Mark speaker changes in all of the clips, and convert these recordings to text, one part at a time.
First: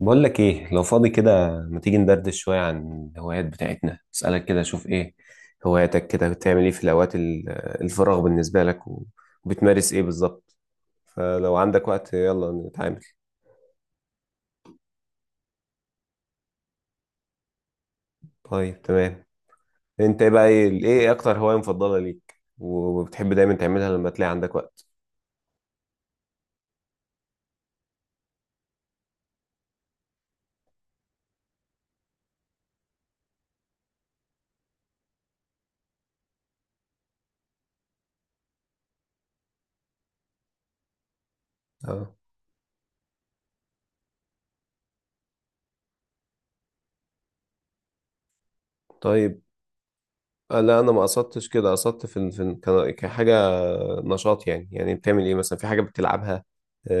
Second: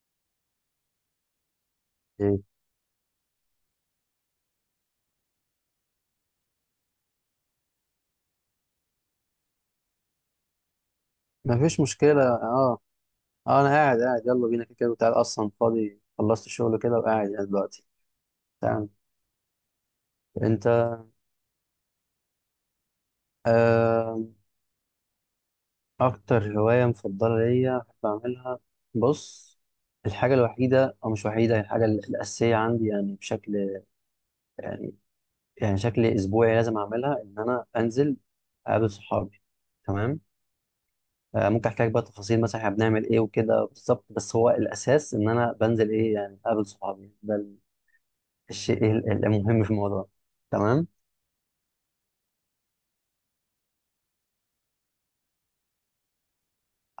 Speaker 1: بقول لك ايه، لو فاضي كده ما تيجي ندردش
Speaker 2: مم.
Speaker 1: شوية عن الهوايات بتاعتنا؟ اسألك كده شوف ايه هواياتك. كده بتعمل ايه في الفراغ بالنسبة لك، وبتمارس ايه بالظبط؟ فلو
Speaker 2: مفيش
Speaker 1: عندك وقت
Speaker 2: مشكلة
Speaker 1: يلا
Speaker 2: اه.
Speaker 1: نتعامل.
Speaker 2: اه انا قاعد، يلا بينا، كده كده وتعال، اصلا فاضي خلصت الشغل كده وقاعد يعني دلوقتي.
Speaker 1: طيب
Speaker 2: تمام.
Speaker 1: تمام. انت ايه بقى
Speaker 2: انت؟
Speaker 1: ايه اكتر هواية مفضلة ليك وبتحب دايما تعملها لما
Speaker 2: آه،
Speaker 1: تلاقي عندك وقت؟
Speaker 2: اكتر هواية مفضلة ليا بحب اعملها، بص، الحاجة الوحيدة او مش وحيدة، هي الحاجة الاساسية عندي، يعني بشكل، يعني يعني شكل اسبوعي لازم اعملها، ان انا انزل اقابل صحابي. تمام. آه، ممكن احكي لك بقى
Speaker 1: اه،
Speaker 2: تفاصيل مثلا احنا بنعمل ايه وكده بالظبط، بس هو الاساس ان انا بنزل ايه يعني اقابل صحابي، ده الشيء
Speaker 1: طيب.
Speaker 2: المهم في الموضوع.
Speaker 1: لا
Speaker 2: تمام.
Speaker 1: انا ما قصدتش كده، قصدت كحاجة نشاط، يعني يعني بتعمل ايه مثلا، في حاجة بتلعبها؟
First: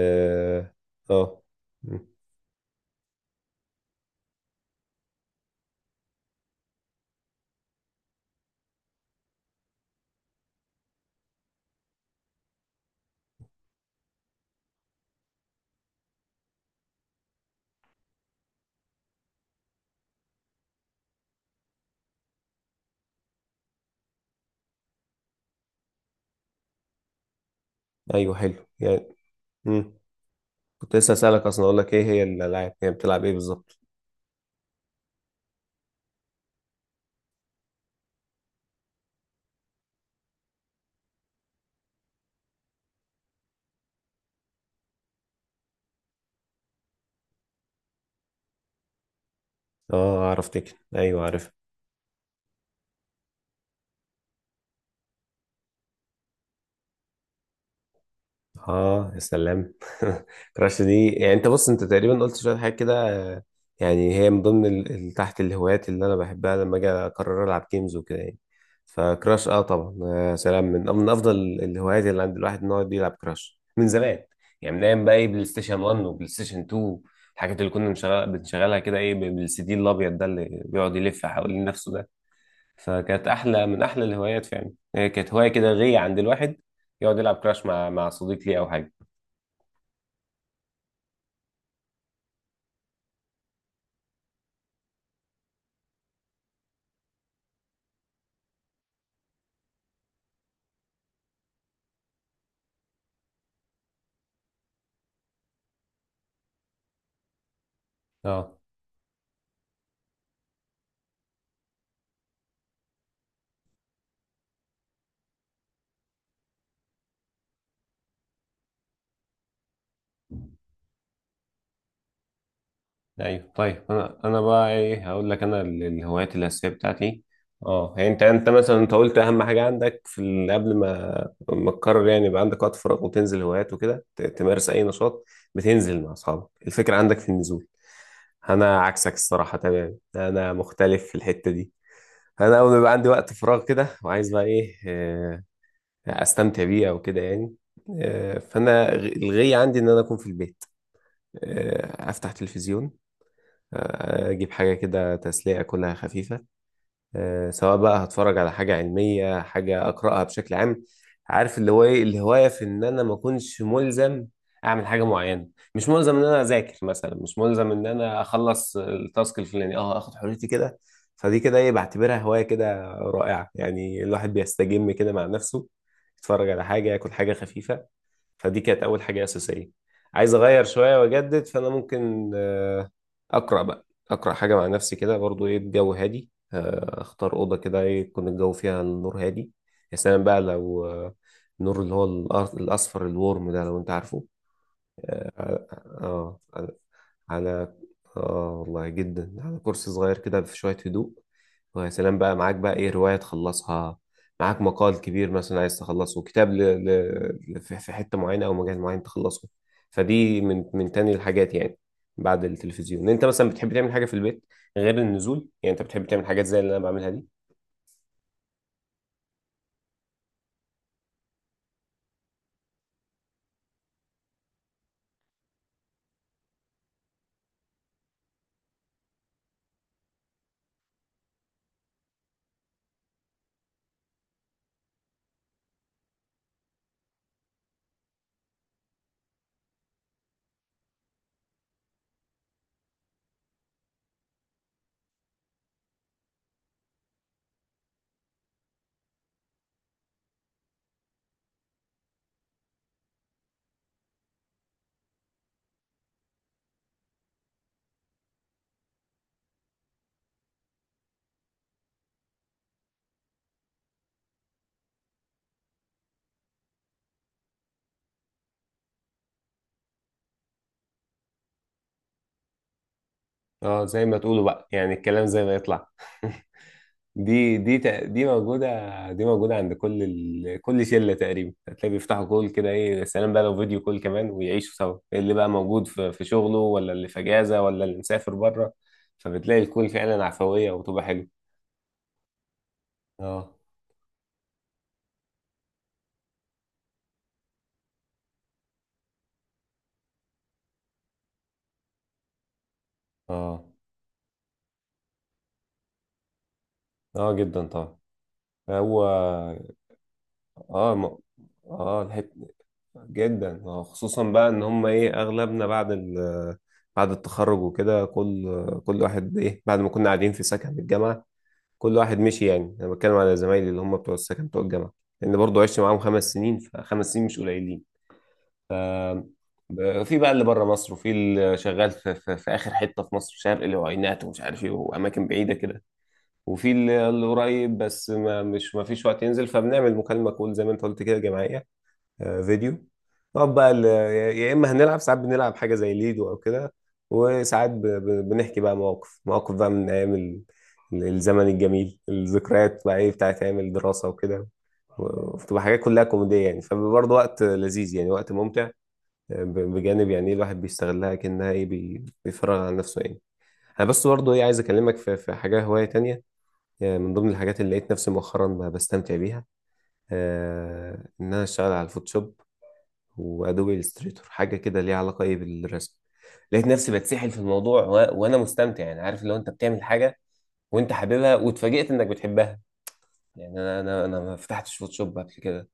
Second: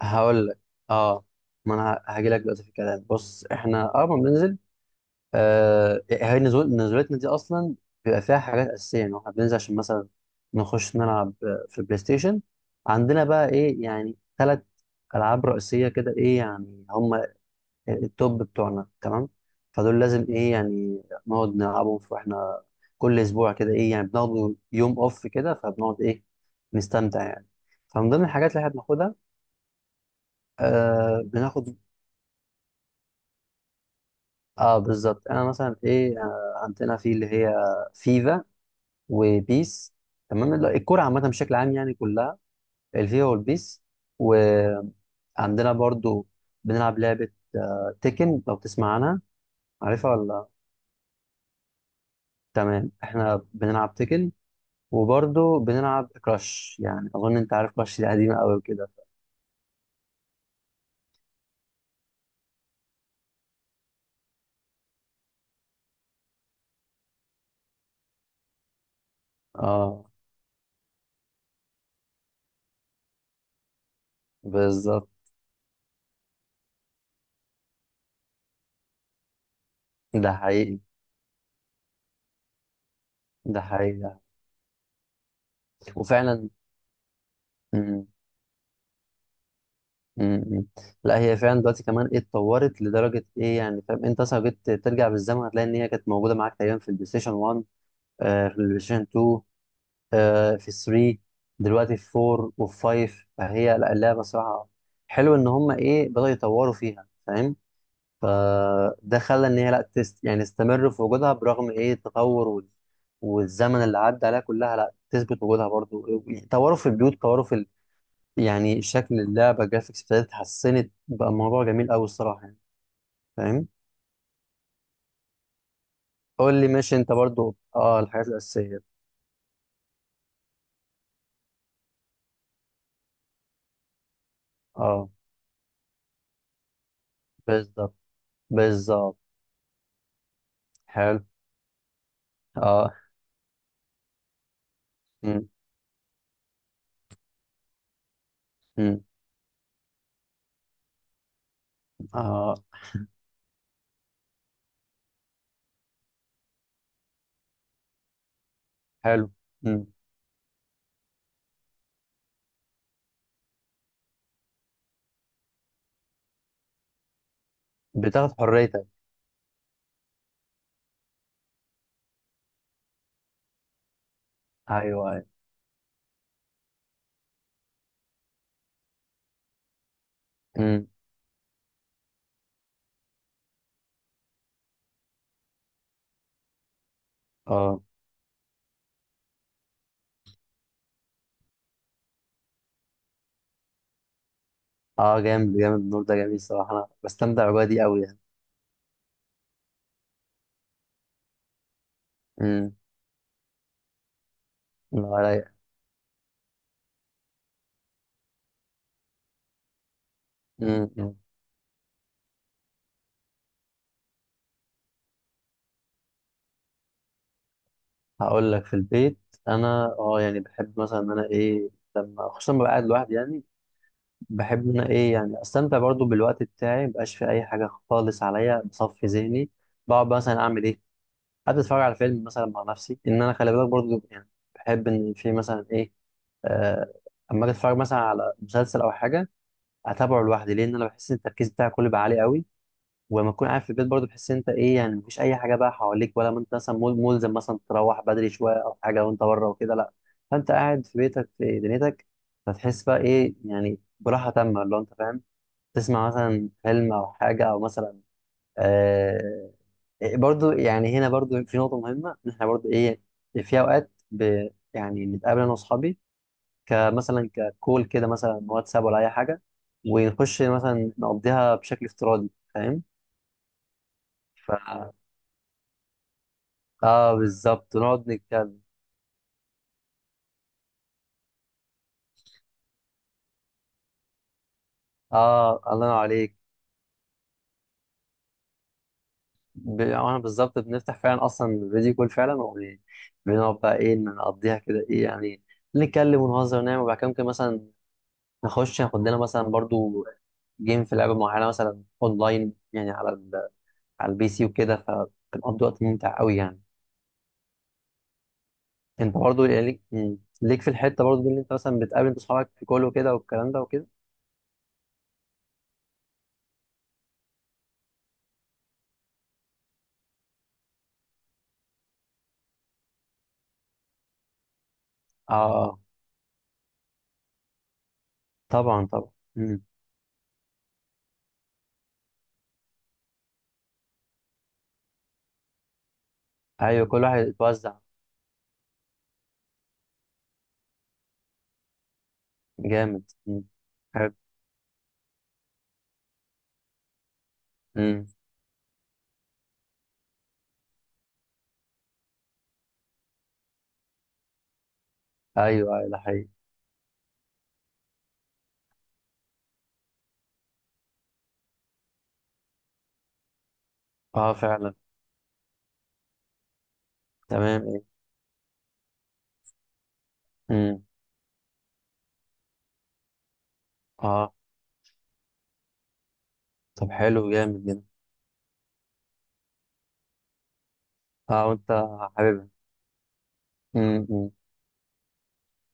Speaker 2: هقول لك، اه،
Speaker 1: آه.
Speaker 2: ما انا هاجي لك دلوقتي في الكلام. بص احنا ما بننزل، آه، هي نزول نزولتنا دي اصلا بيبقى فيها حاجات اساسيه، يعني احنا بننزل عشان مثلا نخش نلعب، في البلاي ستيشن. عندنا بقى ايه يعني ثلاث العاب رئيسيه كده، ايه يعني هم التوب بتوعنا، تمام؟ فدول لازم ايه يعني نقعد واحنا كل اسبوع كده ايه يعني بناخد يوم اوف كده، فبنقعد ايه نستمتع يعني. فمن ضمن
Speaker 1: ايوه،
Speaker 2: الحاجات اللي
Speaker 1: حلو
Speaker 2: احنا
Speaker 1: يعني.
Speaker 2: بناخدها،
Speaker 1: امم كنت لسه
Speaker 2: آه،
Speaker 1: اسالك اصلا،
Speaker 2: بناخد،
Speaker 1: اقول لك ايه هي الالعاب، هي بتلعب ايه بالظبط؟
Speaker 2: اه بالظبط، انا مثلا ايه، آه، عندنا في اللي هي فيفا وبيس، تمام. لا، الكرة عامة بشكل عام يعني، كلها الفيفا والبيس. وعندنا برضو بنلعب لعبة، آه، تيكن، لو تسمع عنها، عارفها
Speaker 1: اه
Speaker 2: ولا؟
Speaker 1: اعرف تكن، ايوه عارف.
Speaker 2: تمام، احنا بنلعب تيكن، وبرضه بنلعب كراش، يعني أظن أنت عارف كراش، دي قديمة أوي كده.
Speaker 1: اه، يا سلام. كراش دي يعني، انت بص انت تقريبا قلت شويه حاجات كده. يعني هي من ضمن تحت الهوايات اللي انا بحبها لما اجي اقرر العب جيمز وكده يعني. فكراش اه طبعا،
Speaker 2: اه
Speaker 1: يا سلام، من افضل الهوايات اللي عند الواحد ان هو يلعب كراش من زمان. يعني من ايام
Speaker 2: بالظبط.
Speaker 1: بقى ايه بلاي ستيشن 1 وبلاي ستيشن 2، الحاجات اللي كنا بنشغلها كده ايه بالسي دي الابيض ده
Speaker 2: ده
Speaker 1: اللي
Speaker 2: حقيقي،
Speaker 1: بيقعد يلف حوالين نفسه ده. فكانت
Speaker 2: ده
Speaker 1: احلى من
Speaker 2: حقيقي
Speaker 1: احلى
Speaker 2: يعني.
Speaker 1: الهوايات فعلا، هي كانت هوايه كده غيه عند
Speaker 2: وفعلا.
Speaker 1: الواحد، يقعد يلعب كراش مع
Speaker 2: م-
Speaker 1: مع صديق ليه او حاجه.
Speaker 2: م- م. لا هي فعلا دلوقتي كمان ايه، اتطورت لدرجة ايه يعني، فاهم؟ انت اصلا لو جيت ترجع بالزمن، هتلاقي ان هي كانت موجودة معاك تقريبا في البلاي ستيشن 1، آه في البلاي ستيشن 2، آه في 3، دلوقتي في 4 وفي 5. فهي لا، اللعبة صراحة حلو ان هم ايه بدأوا يطوروا فيها، فاهم؟
Speaker 1: اه،
Speaker 2: فده خلى ان هي لا تست يعني تستمر في وجودها، برغم ايه التطور والزمن اللي عدى عليها كلها، لا تثبت وجودها برضو. طوروا في البيوت، طوروا في ال... يعني شكل اللعبه، الجرافيكس ابتدت اتحسنت، بقى الموضوع جميل قوي الصراحه يعني.
Speaker 1: ايوه.
Speaker 2: فاهم.
Speaker 1: طيب انا انا بقى ايه هقول لك انا الهوايات
Speaker 2: قول
Speaker 1: الاساسيه
Speaker 2: لي ماشي، انت
Speaker 1: بتاعتي.
Speaker 2: برضو
Speaker 1: اه
Speaker 2: اه
Speaker 1: يعني انت
Speaker 2: الحاجات
Speaker 1: مثلا
Speaker 2: الاساسيه.
Speaker 1: انت قلت اهم حاجه عندك في قبل ما تقرر يعني يبقى عندك وقت فراغ وتنزل هوايات وكده تمارس اي
Speaker 2: اه
Speaker 1: نشاط، بتنزل مع اصحابك، الفكره عندك في النزول.
Speaker 2: بالظبط.
Speaker 1: انا عكسك
Speaker 2: بالظبط.
Speaker 1: الصراحه تمام، انا مختلف في
Speaker 2: حلو.
Speaker 1: الحته دي. انا اول ما يبقى
Speaker 2: اه.
Speaker 1: عندي وقت فراغ كده وعايز بقى ايه
Speaker 2: م.
Speaker 1: استمتع بيه او كده يعني. فانا
Speaker 2: م.
Speaker 1: الغي عندي ان انا اكون في البيت، افتح
Speaker 2: اه.
Speaker 1: تلفزيون، اجيب حاجه كده تسليه كلها خفيفه، سواء بقى هتفرج على حاجه
Speaker 2: حلو.
Speaker 1: علميه،
Speaker 2: م.
Speaker 1: حاجه اقراها بشكل عام. عارف اللي هو ايه الهوايه في ان انا ما اكونش ملزم اعمل حاجه معينه، مش ملزم ان انا اذاكر مثلا، مش ملزم ان انا
Speaker 2: بتاخد
Speaker 1: اخلص
Speaker 2: حريتك.
Speaker 1: التاسك الفلاني، اه اخد حريتي كده. فدي كده ايه بعتبرها هوايه كده رائعه، يعني الواحد بيستجم
Speaker 2: ايوه
Speaker 1: كده
Speaker 2: ايوه.
Speaker 1: مع نفسه، يتفرج على حاجه، ياكل حاجه خفيفه. فدي كانت اول حاجه اساسيه. عايز اغير
Speaker 2: م.
Speaker 1: شويه واجدد، فانا ممكن اقرا بقى، حاجه مع نفسي كده، برضو ايه الجو هادي، اختار اوضه كده
Speaker 2: اه.
Speaker 1: ايه يكون الجو فيها النور هادي. يا سلام بقى لو النور اللي هو الاصفر الورم ده، لو انت عارفه.
Speaker 2: اه جامد جامد، النور ده
Speaker 1: اه
Speaker 2: جميل صراحه،
Speaker 1: على،
Speaker 2: انا بستمتع بالأجواء
Speaker 1: على،
Speaker 2: دي قوي.
Speaker 1: اه والله جدا، على كرسي صغير كده في شوية هدوء، ويا سلام بقى معاك بقى
Speaker 2: امم.
Speaker 1: ايه رواية تخلصها، معاك مقال كبير
Speaker 2: رايق.
Speaker 1: مثلا عايز تخلصه، في في حتة معينة او مجال معين تخلصه. فدي من تاني
Speaker 2: امم.
Speaker 1: الحاجات يعني. بعد التلفزيون انت مثلا بتحب تعمل حاجة في البيت غير النزول؟ يعني انت بتحب تعمل حاجات زي اللي انا بعملها دي؟
Speaker 2: هقول لك في البيت، انا اه يعني بحب مثلا ان انا ايه، لما خصوصا لما ببقى قاعد لوحدي يعني، بحب ان انا ايه يعني استمتع برضو بالوقت بتاعي، مبقاش في اي حاجه خالص عليا، بصفي ذهني. بقعد مثلا اعمل ايه، قاعد اتفرج على فيلم مثلا مع نفسي، ان انا خلي بالك برضو يعني، بحب ان في مثلا ايه، آه، اما اجي اتفرج مثلا على مسلسل او حاجه، اتابعه لوحدي، لان انا بحس ان التركيز بتاعي كله بقى عالي قوي. ولما تكون قاعد في البيت برضه، بتحس إن انت ايه يعني مفيش اي حاجه بقى حواليك، ولا ما انت مثلا ملزم مثلا تروح بدري شويه او حاجه وانت بره وكده، لا، فانت قاعد في بيتك في دنيتك، فتحس بقى ايه يعني براحه تامه، اللي هو انت فاهم، تسمع مثلا فيلم او حاجه او مثلا، آه، برضو يعني. هنا برضو في نقطة مهمة، إن إحنا برضو إيه في أوقات ب يعني نتقابل أنا وأصحابي، كمثلا ككول كده مثلا، واتساب ولا أي حاجة، ونخش مثلا نقضيها بشكل افتراضي،
Speaker 1: اه، زي ما تقولوا بقى يعني،
Speaker 2: فاهم؟
Speaker 1: الكلام زي ما يطلع.
Speaker 2: اه
Speaker 1: دي
Speaker 2: بالظبط،
Speaker 1: دي تق-
Speaker 2: ونقعد
Speaker 1: دي
Speaker 2: نتكلم.
Speaker 1: موجودة، دي موجودة عند كل كل شلة تقريبا، هتلاقي بيفتحوا كول كده ايه، يا سلام بقى لو فيديو كول كمان، ويعيشوا سوا إيه اللي بقى
Speaker 2: اه
Speaker 1: موجود
Speaker 2: الله ينور
Speaker 1: في
Speaker 2: عليك.
Speaker 1: شغله، ولا اللي في اجازة، ولا اللي مسافر بره. فبتلاقي
Speaker 2: ب-
Speaker 1: الكول
Speaker 2: واحنا
Speaker 1: فعلا
Speaker 2: بالظبط
Speaker 1: عفوية
Speaker 2: بنفتح
Speaker 1: وبتبقى
Speaker 2: فعلا
Speaker 1: حلوة.
Speaker 2: اصلا فيديو كول فعلا،
Speaker 1: اه.
Speaker 2: وبنقعد بقى ايه نقضيها كده، ايه يعني نتكلم ونهزر ونعمل، وبعد كده ممكن مثلا نخش ناخد لنا مثلا برضو جيم في لعبه معينه مثلا اونلاين، يعني على ال...
Speaker 1: اه.
Speaker 2: على البي سي وكده. فبنقضي وقت ممتع قوي يعني.
Speaker 1: اه جدا طبعا. هو
Speaker 2: انت برضو يعني ليك ليك في
Speaker 1: اه
Speaker 2: الحته برضو دي، اللي انت مثلا
Speaker 1: اه
Speaker 2: بتقابل انت اصحابك في كله كده والكلام ده
Speaker 1: جدا، اه
Speaker 2: وكده.
Speaker 1: خصوصا بقى ان هم ايه اغلبنا بعد بعد التخرج وكده، كل واحد ايه بعد ما كنا قاعدين في سكن الجامعة، كل واحد مشي يعني. انا بتكلم على زمايلي اللي هم بتوع السكن، بتوع الجامعه،
Speaker 2: اه.
Speaker 1: لان برضه
Speaker 2: آه.
Speaker 1: عشت معاهم 5 سنين، ف5 سنين مش قليلين. ف
Speaker 2: طبعا طبعا. مم.
Speaker 1: في بقى اللي بره مصر، وفي اللي شغال في اخر حته في مصر شرق، اللي هو عينات ومش عارف ايه، واماكن بعيده كده، وفي
Speaker 2: ايوه كل واحد
Speaker 1: اللي
Speaker 2: يتوزع.
Speaker 1: قريب بس ما مش ما فيش وقت ينزل، فبنعمل مكالمه كول زي ما انت قلت كده جماعيه، فيديو.
Speaker 2: جامد. مم.
Speaker 1: نقعد بقى يا اما هنلعب، ساعات بنلعب حاجه زي ليدو او كده، وساعات
Speaker 2: امم.
Speaker 1: بنحكي بقى مواقف، مواقف بقى من ايام الزمن الجميل، الذكريات بقى ايه بتاعت ايام الدراسه وكده، وبتبقى
Speaker 2: ايوه
Speaker 1: حاجات
Speaker 2: ايوه ده
Speaker 1: كلها
Speaker 2: حقيقي.
Speaker 1: كوميديه يعني، فبرضه وقت لذيذ يعني، وقت ممتع. بجانب يعني إيه الواحد بيستغلها كأنها ايه بيفرغ عن نفسه يعني. انا بس
Speaker 2: اه
Speaker 1: برضه ايه عايز
Speaker 2: فعلا.
Speaker 1: اكلمك في حاجه، هوايه تانية. من ضمن الحاجات
Speaker 2: تمام
Speaker 1: اللي لقيت
Speaker 2: ايه.
Speaker 1: نفسي مؤخرا بستمتع بيها،
Speaker 2: امم.
Speaker 1: ان انا اشتغل على الفوتوشوب وادوبي الستريتور،
Speaker 2: اه
Speaker 1: حاجه كده ليها علاقه ايه بالرسم. لقيت
Speaker 2: طب
Speaker 1: نفسي
Speaker 2: حلو،
Speaker 1: بتسحل في
Speaker 2: جامد جدا.
Speaker 1: الموضوع وانا مستمتع يعني. عارف لو انت بتعمل حاجه وانت حاببها
Speaker 2: اه وانت
Speaker 1: واتفاجئت انك
Speaker 2: حاببها.
Speaker 1: بتحبها؟ يعني انا انا
Speaker 2: امم.
Speaker 1: انا
Speaker 2: أمم.
Speaker 1: ما فتحتش فوتوشوب قبل كده،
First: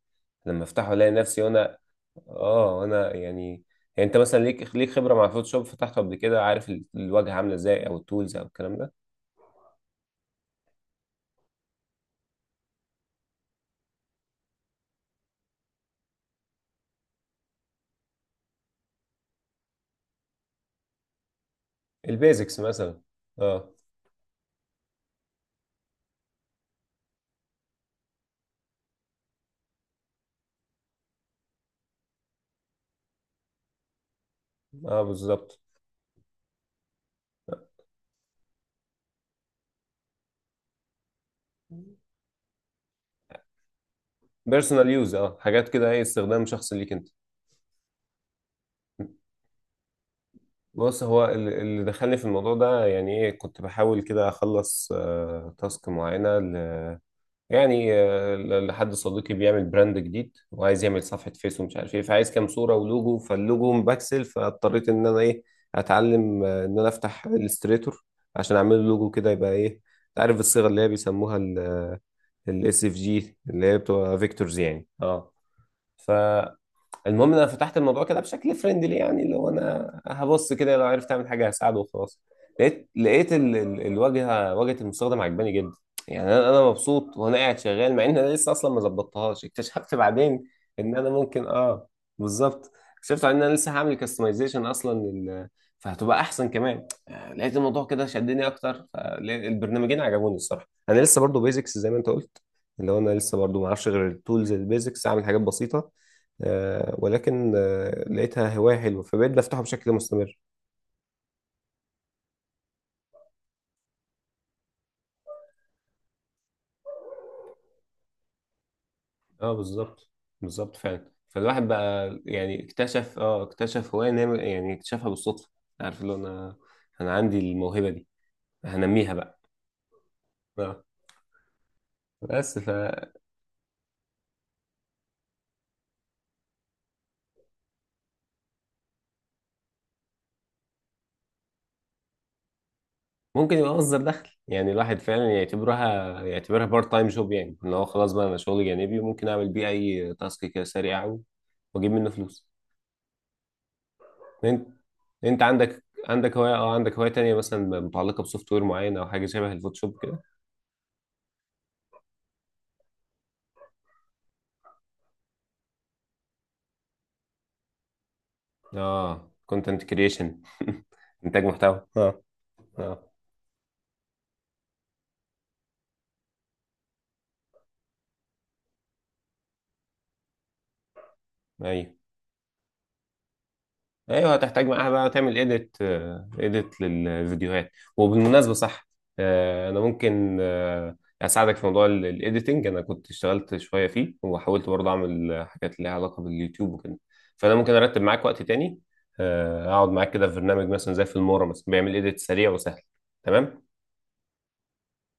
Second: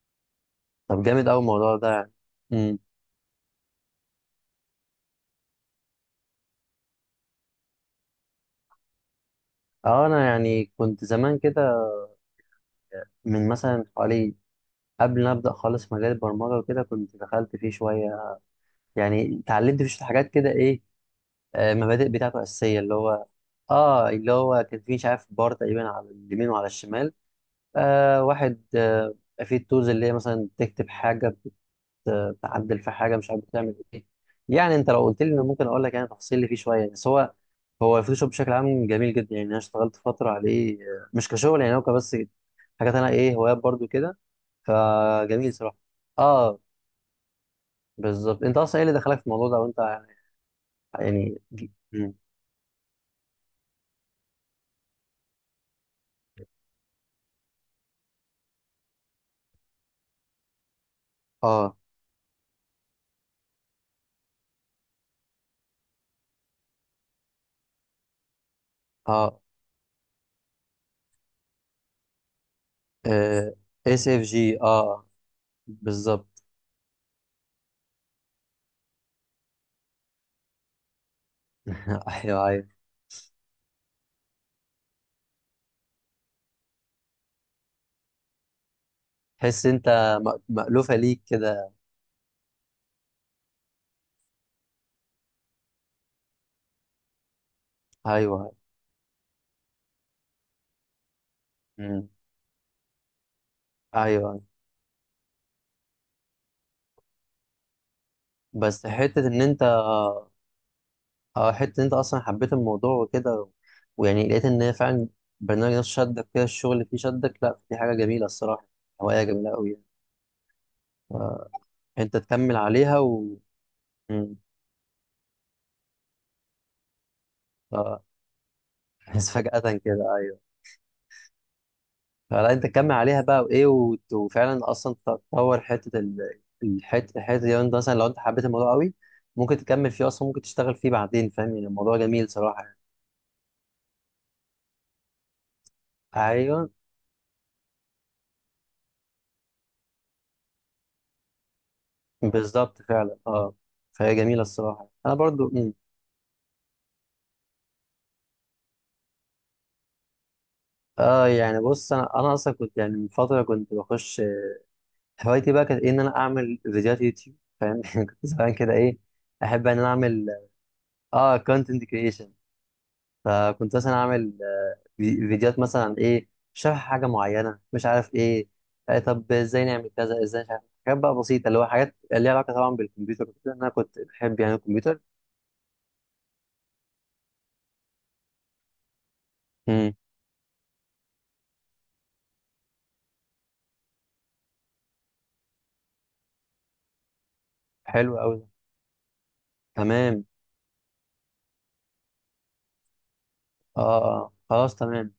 Speaker 1: لما افتحه
Speaker 2: طب
Speaker 1: الاقي
Speaker 2: جامد قوي
Speaker 1: نفسي
Speaker 2: الموضوع
Speaker 1: وانا
Speaker 2: ده يعني.
Speaker 1: اه،
Speaker 2: امم.
Speaker 1: وانا يعني. يعني انت مثلا ليك خبره مع الفوتوشوب، فتحته قبل كده، عارف الواجهه عامله ازاي، او التولز او الكلام ده،
Speaker 2: اه يعني كنت زمان كده، من مثلا حوالي، قبل ما ابدا خالص مجال البرمجه وكده، كنت دخلت فيه شويه، يعني اتعلمت فيه شوية حاجات كده ايه، آه، مبادئ بتاعته
Speaker 1: البيزكس
Speaker 2: اساسيه، اللي
Speaker 1: مثلا.
Speaker 2: هو.
Speaker 1: اه.
Speaker 2: اه، اللي هو كان فيه مش عارف بار تقريبا على اليمين وعلى الشمال، آه واحد آه في التولز، اللي هي مثلا تكتب حاجه، تعدل في حاجه، مش عارف بتعمل ايه. يعني انت
Speaker 1: اه
Speaker 2: لو قلت لي انا
Speaker 1: بالظبط.
Speaker 2: ممكن اقول لك يعني تفاصيل اللي فيه شويه، بس هو، هو الفوتوشوب بشكل عام جميل جدا يعني. انا اشتغلت فتره عليه، آه، مش كشغل يعني، هو كبس حاجات انا ايه هوايات برضو كده.
Speaker 1: بيرسونال يوز، اه
Speaker 2: فجميل
Speaker 1: حاجات
Speaker 2: صراحه.
Speaker 1: كده ايه، استخدام
Speaker 2: اه
Speaker 1: شخصي ليك انت.
Speaker 2: بالظبط. انت اصلا ايه اللي دخلك في الموضوع ده وانت؟
Speaker 1: بص هو
Speaker 2: يعني ج-
Speaker 1: اللي
Speaker 2: مم.
Speaker 1: دخلني في الموضوع ده يعني ايه، كنت بحاول كده اخلص تاسك معينه يعني لحد صديقي بيعمل براند جديد، وعايز يعمل صفحه فيس
Speaker 2: اه.
Speaker 1: ومش عارف ايه، فعايز كام صوره ولوجو، فاللوجو مبكسل، فاضطريت ان انا ايه اتعلم ان انا افتح الستريتور عشان اعمل له لوجو كده
Speaker 2: اه
Speaker 1: يبقى ايه. انت عارف الصيغه اللي هي بيسموها الاس اف جي، اللي هي
Speaker 2: اس
Speaker 1: بتبقى
Speaker 2: اف
Speaker 1: فيكتورز
Speaker 2: جي،
Speaker 1: يعني.
Speaker 2: اه
Speaker 1: اه. ف
Speaker 2: بالظبط.
Speaker 1: المهم إن انا فتحت الموضوع كده بشكل فريندلي، يعني اللي هو انا هبص كده، لو عرفت اعمل حاجه هساعده وخلاص.
Speaker 2: ايوه ايوه.
Speaker 1: لقيت لقيت ال... ال... الواجهه واجهه المستخدم عجباني جدا يعني انا انا مبسوط وانا قاعد شغال، مع ان انا لسه اصلا ما ظبطتهاش.
Speaker 2: تحس انت
Speaker 1: اكتشفت بعدين
Speaker 2: م-
Speaker 1: ان
Speaker 2: مألوفه
Speaker 1: انا
Speaker 2: ليك
Speaker 1: ممكن
Speaker 2: كده.
Speaker 1: اه، بالظبط، اكتشفت بعدين ان انا لسه هعمل كاستمايزيشن اصلا فهتبقى احسن كمان. لقيت الموضوع كده شدني
Speaker 2: ايوه.
Speaker 1: اكتر، فالبرنامجين عجبوني الصراحه. انا لسه برضو بيزكس زي ما انت
Speaker 2: مم.
Speaker 1: قلت، اللي هو انا لسه برضو ما اعرفش غير
Speaker 2: ايوه.
Speaker 1: التولز البيزكس، اعمل حاجات بسيطه. ولكن لقيتها هواية
Speaker 2: بس
Speaker 1: حلوة
Speaker 2: حته
Speaker 1: فبقيت
Speaker 2: ان
Speaker 1: بفتحه
Speaker 2: انت،
Speaker 1: بشكل مستمر.
Speaker 2: اه حتة إن انت اصلا حبيت الموضوع وكده و- ويعني لقيت ان هي فعلا برنامج نفسه شدك كده، الشغل اللي فيه شدك، لا دي حاجة جميلة الصراحة، هواية جميلة
Speaker 1: اه
Speaker 2: قوي يعني.
Speaker 1: بالظبط. بالظبط فعلا، فالواحد بقى
Speaker 2: فانت تكمل
Speaker 1: يعني
Speaker 2: عليها
Speaker 1: اكتشف
Speaker 2: و
Speaker 1: اه، اكتشف هواية
Speaker 2: مم.
Speaker 1: نعمل، يعني اكتشفها بالصدفة. عارف اللي هو انا، انا عندي الموهبة
Speaker 2: اه.
Speaker 1: دي، هنميها
Speaker 2: بس
Speaker 1: بقى.
Speaker 2: فجأة كده ايوه.
Speaker 1: اه،
Speaker 2: فلا
Speaker 1: بس
Speaker 2: انت تكمل
Speaker 1: فممكن
Speaker 2: عليها بقى وايه، وفعلا اصلا تطور حتة الحتة، الحتة دي انت مثلا لو انت حبيت الموضوع قوي، ممكن تكمل فيه اصلا، ممكن تشتغل فيه بعدين، فاهم يعني؟ الموضوع جميل صراحة يعني.
Speaker 1: يبقى مصدر دخل، يعني الواحد فعلا يعتبرها، يعتبرها
Speaker 2: ايوه
Speaker 1: بارت تايم جوب يعني، ان هو خلاص بقى انا شغلي جانبي وممكن اعمل بيه اي تاسك كده سريع واجيب منه فلوس.
Speaker 2: بالظبط فعلا، اه. فهي جميلة
Speaker 1: انت،
Speaker 2: الصراحة، انا
Speaker 1: انت
Speaker 2: برضو.
Speaker 1: عندك عندك هواية اه، عندك هواية تانية مثلا متعلقة بسوفت وير معين، او حاجة شبه الفوتوشوب كده؟
Speaker 2: اه يعني بص، انا اصلا كنت يعني من فتره كنت بخش، هوايتي بقى كانت إيه ان انا اعمل فيديوهات يوتيوب، فاهم؟ يعني كنت زمان كده ايه
Speaker 1: اه
Speaker 2: احب ان
Speaker 1: كونتنت
Speaker 2: انا اعمل،
Speaker 1: كريشن.
Speaker 2: اه
Speaker 1: انتاج
Speaker 2: كونتنت
Speaker 1: محتوى اه.
Speaker 2: كريشن.
Speaker 1: اه
Speaker 2: فكنت مثلا اعمل، آه، فيديوات مثلا عن ايه، شرح حاجه معينه مش عارف ايه، آه طب ازاي نعمل كذا ازاي، مش عارف، حاجات بقى بسيطه، اللي هو
Speaker 1: ايوه
Speaker 2: حاجات ليها علاقه طبعا بالكمبيوتر وكده، إن انا كنت
Speaker 1: ايوه،
Speaker 2: بحب يعني
Speaker 1: هتحتاج معاها
Speaker 2: الكمبيوتر.
Speaker 1: بقى تعمل ايديت، ايديت للفيديوهات. وبالمناسبه صح، انا
Speaker 2: امم.
Speaker 1: ممكن اساعدك في موضوع الايديتنج. انا كنت اشتغلت شويه فيه، وحاولت برضه اعمل حاجات ليها علاقه باليوتيوب وكده، فانا ممكن ارتب
Speaker 2: حلو
Speaker 1: معاك
Speaker 2: قوي.
Speaker 1: وقت تاني، اقعد معاك
Speaker 2: تمام.
Speaker 1: كده في برنامج مثلا زي في المورا، مثلا بيعمل ايديت سريع وسهل. تمام.
Speaker 2: اه اه آه، خلاص تمام.